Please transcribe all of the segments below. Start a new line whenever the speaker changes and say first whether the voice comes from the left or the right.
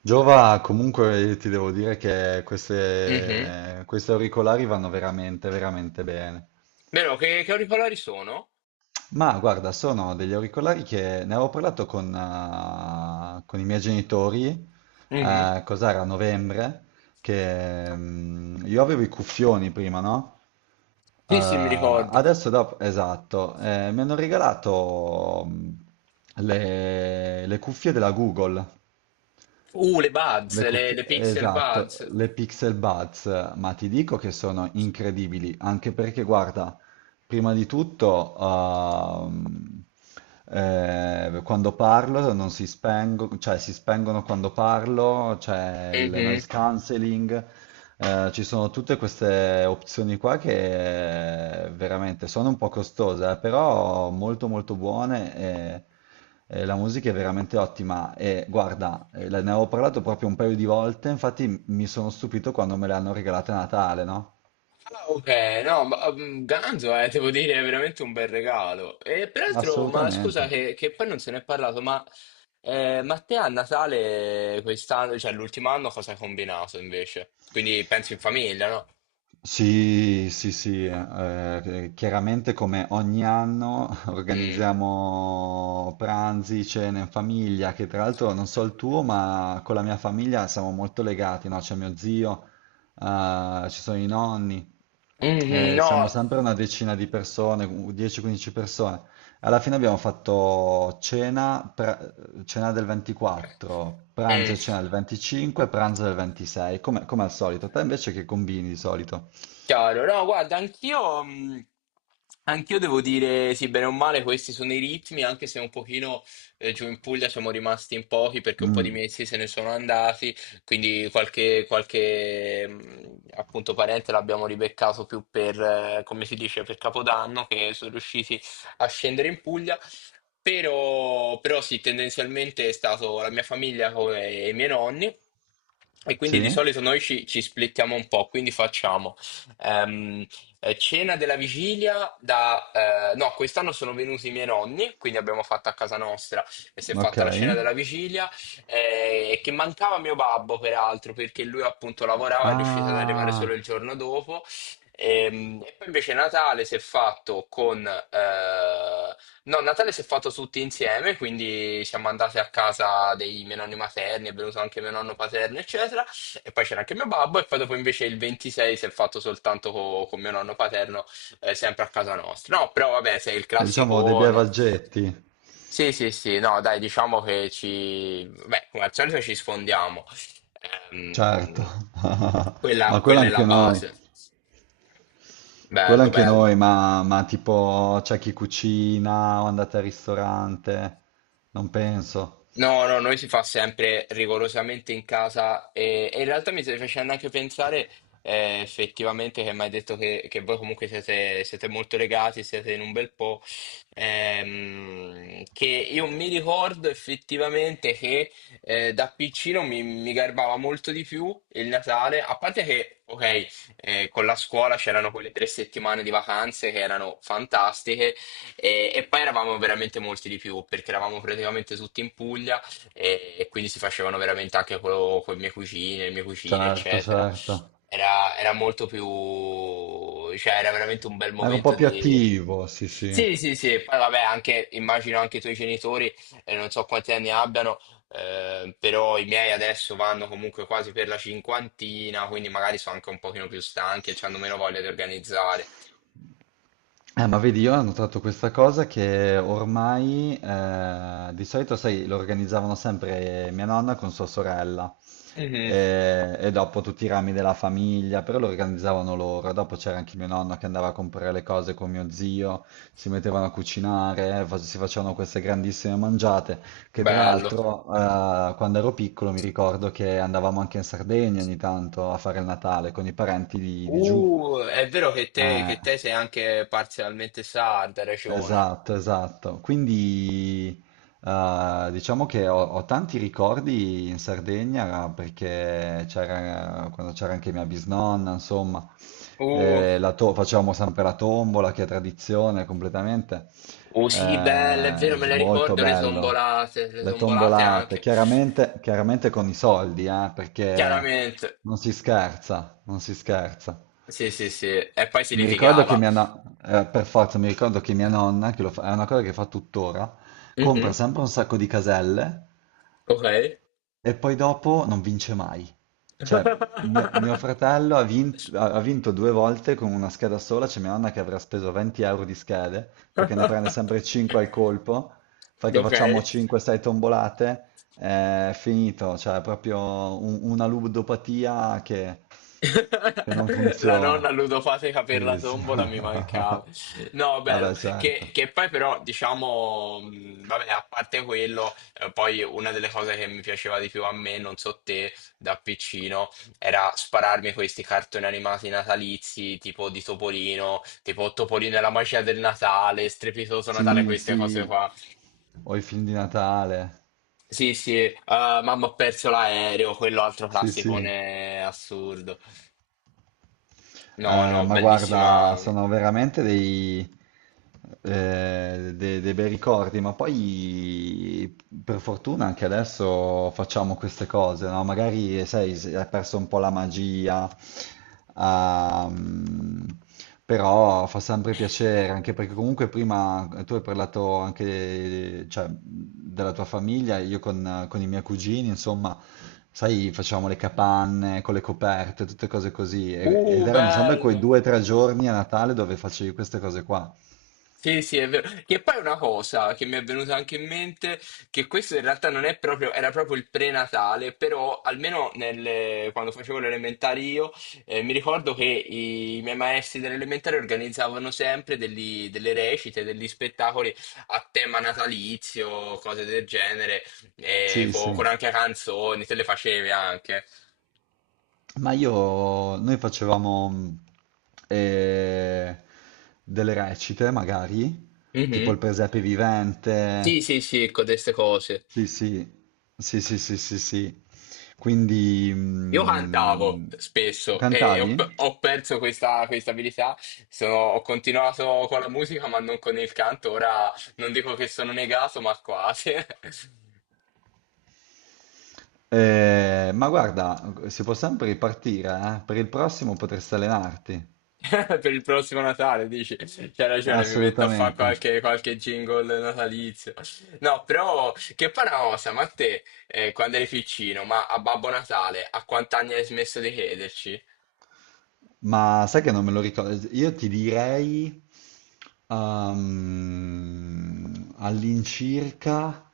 right: Giova, comunque io ti devo dire che
left: Mhm.
right: queste, questi auricolari vanno veramente, veramente bene.
left: Vero, che auricolari sono?
right: Ma guarda, sono degli auricolari che ne avevo parlato con i miei genitori,
left: Mhm.
right: cos'era, a novembre, che io avevo i cuffioni prima, no?
left: Sì, sì, mi ricordo.
right: Adesso, dopo, esatto, mi hanno regalato le cuffie della Google.
left: Le
right: Le
left: Buds, le,
right: cuffie,
left: le Pixel
right: esatto,
left: Buds.
right: le Pixel Buds, ma ti dico che sono incredibili, anche perché guarda, prima di tutto, quando parlo non si spengono, cioè si spengono quando parlo, c'è il
left: Mhm.
right: noise cancelling, ci sono tutte queste opzioni qua che veramente sono un po' costose, però molto molto buone e la musica è veramente ottima. E guarda, ne avevo parlato proprio un paio di volte, infatti mi sono stupito quando me le hanno regalate a Natale, no?
left: Ah, ok, no, ma Ganzo, devo dire, è veramente un bel regalo. E peraltro, ma scusa
right: Assolutamente.
left: che poi non se ne è parlato, ma te a Natale quest'anno, cioè l'ultimo anno, cosa hai combinato invece? Quindi penso in famiglia, no?
right: Sì, sì, sì, chiaramente come ogni anno
left: Mm.
right: organizziamo pranzi, cene in famiglia, che tra l'altro non so il tuo, ma con la mia famiglia siamo molto legati, no? C'è mio zio, ci sono i nonni,
left: Mhm, no.
right: siamo sempre una decina di persone, 10-15 persone. Alla fine abbiamo fatto cena del 24, pranzo e
left: Mm.
right: cena del 25, pranzo del 26, come al solito. Te invece che combini di solito?
left: Chiaro, no, guarda, anch'io devo dire, sì, bene o male, questi sono i ritmi, anche se un pochino giù in Puglia siamo rimasti in pochi perché un po' di
right: Mm,
left: mesi se ne sono andati, quindi qualche appunto parente l'abbiamo ribeccato più per, come si dice, per Capodanno, che sono riusciti a scendere in Puglia. Però sì, tendenzialmente è stato la mia famiglia come i miei nonni e quindi
right: sì?
left: di solito noi ci splittiamo un po', quindi facciamo. Ehm, cena della vigilia da. No, quest'anno sono venuti i miei nonni, quindi abbiamo fatto a casa nostra e si è
right: Ok.
left: fatta la cena della vigilia, che mancava mio babbo peraltro, perché lui appunto lavorava e è riuscito ad arrivare
right: Ah,
left: solo il giorno dopo. E poi invece Natale si è fatto con. No, Natale si è fatto tutti insieme, quindi siamo andati a casa dei miei nonni materni, è venuto anche mio nonno paterno, eccetera. E poi c'era anche mio babbo, e poi dopo invece il 26 si è fatto soltanto con mio nonno paterno, sempre a casa nostra. No, però vabbè, sei il
right: diciamo dei bei
left: classicone.
right: vaggetti,
left: Sì, sì, sì, no, dai, diciamo che ci. Beh, come al solito ci sfondiamo.
right: certo.
left: Ehm, quella,
right: Ma quello
left: quella è la
right: anche noi.
left: base.
right: Quello
left: Bello,
right: anche
left: bello.
right: noi, ma tipo c'è chi cucina o andate al ristorante? Non penso.
left: No, no, noi si fa sempre rigorosamente in casa e in realtà mi stai facendo anche pensare effettivamente che mi hai detto che voi comunque siete molto legati, siete in un bel po', che io mi ricordo effettivamente che da piccino mi garbava molto di più il Natale, a parte che, ok, con la scuola c'erano quelle 3 settimane di vacanze che erano fantastiche e poi eravamo veramente molti di più perché eravamo praticamente tutti in Puglia e quindi si facevano veramente anche con le mie cucine,
right: Certo,
left: eccetera.
right: certo.
left: Era molto più, cioè era veramente un bel
right: Era un po'
left: momento
right: più
left: di.
right: attivo, sì, sì.
left: Sì, sì, sì, e poi vabbè, anche, immagino anche i tuoi genitori, non so quanti anni abbiano, però i miei adesso vanno comunque quasi per la cinquantina, quindi magari sono anche un pochino più stanchi e hanno meno voglia di organizzare.
right: Ma vedi, io ho notato questa cosa che ormai di solito, sai, lo organizzavano sempre mia nonna con sua sorella.
left: Mhm,
right: E e, dopo tutti i rami della famiglia, però lo organizzavano loro. Dopo c'era anche mio nonno che andava a comprare le cose con mio zio, si mettevano a cucinare, si facevano queste grandissime mangiate, che tra
left: bello.
right: l'altro quando ero piccolo mi ricordo che andavamo anche in Sardegna ogni tanto a fare il Natale con i parenti di giù.
left: È vero
right: Eh,
left: che te sei anche parzialmente sarda, hai ragione.
right: Esatto, esatto. Quindi diciamo che ho tanti ricordi in Sardegna perché c'era quando c'era anche mia bisnonna, insomma,
left: Uh,
right: facevamo sempre la tombola, che è tradizione completamente.
left: sì, belle, è vero, me le
right: Molto
left: ricordo,
right: bello.
left: le
right: Le
left: son volate
right: tombolate,
left: anche.
right: chiaramente, chiaramente con i soldi, perché
left: Chiaramente.
right: non si scherza, non si scherza.
left: Sì, sì, sì. E poi si
right: Mi ricordo che
left: litigava.
right: mia nonna, per forza, mi ricordo che mia nonna, che è una cosa che fa tuttora, compra
left: Mhm,
right: sempre un sacco di caselle
left: ok.
right: e poi dopo non vince mai. Cioè, mio fratello ha vinto, ha vinto due volte con una scheda sola, c'è mia nonna che avrà speso 20 euro di schede, perché ne prende sempre 5 al colpo, fa che
left: Ok.
right: facciamo 5-6 tombolate, è finito, cioè è proprio una ludopatia che non
left: La
right: funziona.
left: nonna ludopatica per la
right: Sì, sì.
left: tombola mi mancava. No, bello.
right: Vabbè,
left: Che,
right: certo.
left: che poi però, diciamo, vabbè, a parte quello, poi una delle cose che mi piaceva di più a me, non so te, da piccino, era spararmi questi cartoni animati natalizi, tipo di Topolino, tipo Topolino e la magia del Natale, Strepitoso Natale,
right: Sì,
left: queste cose
right: sì,
left: qua.
right: o i film di Natale.
left: Sì, sì, mamma ho perso l'aereo, quello altro
right: Sì, sì.
left: classicone assurdo. No, no,
right: Ma guarda,
left: bellissima.
right: sono veramente dei bei ricordi, ma poi per fortuna anche adesso facciamo queste cose, no? Magari, sai, si è perso un po' la magia. Ehm, però fa sempre piacere, anche perché comunque prima tu hai parlato anche, cioè, della tua famiglia, io con i miei cugini, insomma, sai, facevamo le capanne con le coperte, tutte cose così, ed erano sempre quei
left: Bello.
right: due o tre giorni a Natale dove facevi queste cose qua.
left: Sì, sì, è vero. Che poi è una cosa che mi è venuta anche in mente, che questo in realtà non è proprio, era proprio il prenatale, però almeno quando facevo le elementari io, mi ricordo che miei maestri dell'elementare organizzavano sempre delle recite, degli spettacoli a tema natalizio, cose del genere,
right: Sì, sì.
left: con, anche canzoni, te le facevi anche.
right: Ma io, noi facevamo eh, delle recite, magari, tipo il
left: Mhm.
right: presepe
left: Sì,
right: vivente.
left: sì, sì, con queste cose.
right: Sì, sì, sì, sì, sì, sì, sì. Quindi
left: Io
right: mm,
left: cantavo spesso e ho, pe-
right: cantavi?
left: ho perso questa abilità. Ho continuato con la musica ma non con il canto, ora non dico che sono negato ma quasi.
right: Ma guarda, si può sempre ripartire, eh? Per il prossimo potresti allenarti.
left: Per il prossimo Natale dici, c'hai ragione, mi metto a fare
right: Assolutamente.
left: qualche jingle natalizio. No, però che fa una cosa, ma te quando eri piccino, ma a Babbo Natale, a quant'anni hai smesso di crederci?
right: Ma sai che non me lo ricordo? Io ti direi all'incirca,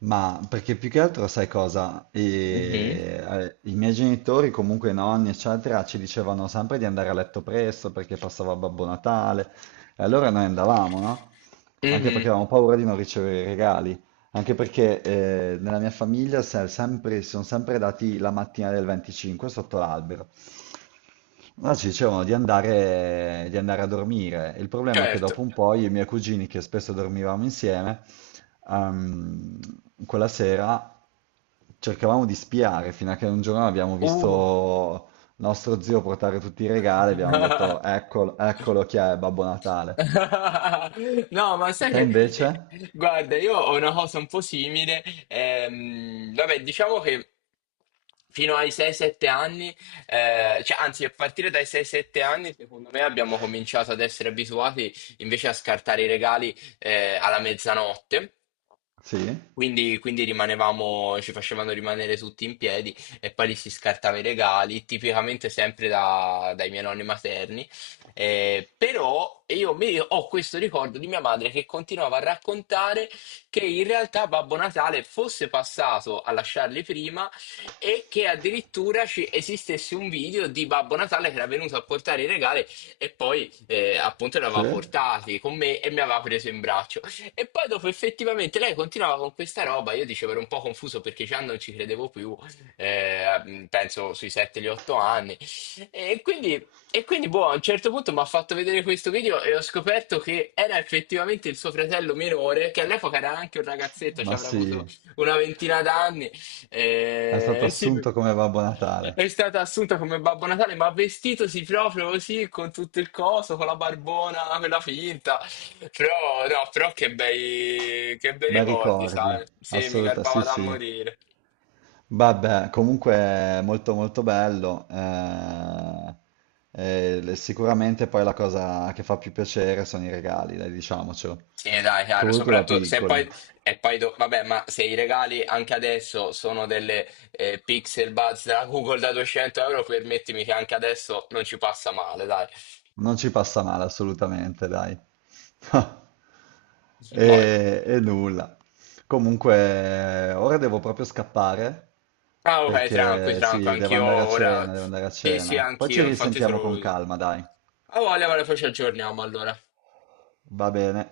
right: ma perché più che altro sai cosa?
left: Mhm.
right: I miei genitori, comunque i nonni, eccetera, ci dicevano sempre di andare a letto presto perché passava Babbo Natale. E allora noi andavamo, no? Anche perché
left: Mhm,
right: avevamo paura di non ricevere i regali. Anche perché nella mia famiglia si sono sempre dati la mattina del 25 sotto l'albero. No, ci dicevano di andare a dormire. Il problema è che
left: certo.
right: dopo un po' io e i miei cugini, che spesso dormivamo insieme, ehm, quella sera cercavamo di spiare, fino a che un giorno abbiamo
left: Uh.
right: visto nostro zio portare tutti i regali e abbiamo detto, eccolo, eccolo chi è Babbo Natale.
left: No, ma sai
right: Te
left: che,
right: invece?
left: guarda, io ho una cosa un po' simile. Vabbè, diciamo che fino ai 6-7 anni, cioè, anzi, a partire dai 6-7 anni, secondo me abbiamo cominciato ad essere abituati invece a scartare i regali, alla mezzanotte.
right: Sì?
left: Quindi rimanevamo, ci facevano rimanere tutti in piedi e poi li si scartava i regali, tipicamente sempre dai miei nonni materni. Però io ho questo ricordo di mia madre che continuava a raccontare che in realtà Babbo Natale fosse passato a lasciarli prima e che addirittura ci esistesse un video di Babbo Natale che era venuto a portare i regali e poi appunto li aveva
right: Sì?
left: portati con me e mi aveva preso in braccio. E poi dopo effettivamente lei continuava con questa roba, io dicevo ero un po' confuso perché già non ci credevo più, penso sui 7-8 anni. E quindi e quindi, boh, a un certo punto mi ha fatto vedere questo video e ho scoperto che era effettivamente il suo fratello minore, che all'epoca era anche un ragazzetto, ci
right: Ma
left: avrà
right: sì,
left: avuto una ventina d'anni.
right: è stato
left: E sì,
right: assunto come Babbo Natale.
left: è stata assunta come Babbo Natale, ma vestitosi proprio così, con tutto il coso, con la barbona, quella finta. Però, no, però che bei
right: Bei
left: ricordi,
right: ricordi,
left: sai? Sì, mi
right: assoluta,
left: garbava
right: sì
left: da
right: sì.
left: morire.
right: Vabbè, comunque è molto molto bello. Eh, sicuramente poi la cosa che fa più piacere sono i regali, dai, diciamocelo.
left: Sì, dai,
right: Che ho
left: chiaro,
right: voluto da
left: soprattutto se
right: piccoli.
left: poi, e poi vabbè, ma se i regali anche adesso sono delle Pixel Buds da Google da 200 euro, permettimi che anche adesso non ci passa male, dai.
right: Non ci passa male assolutamente, dai.
left: Boh.
right: E nulla. Comunque, ora devo proprio scappare
left: Ah, ok, tranqui,
right: perché
left: tranqui,
right: sì, devo
left: anch'io
right: andare a
left: ora.
right: cena, devo andare a
left: Sì, sì,
right: cena. Poi ci
left: anch'io, infatti te lo
right: risentiamo
left: volevo
right: con
left: dire.
right: calma, dai.
left: Ah, voglia, ma poi ci aggiorniamo allora.
right: Va bene.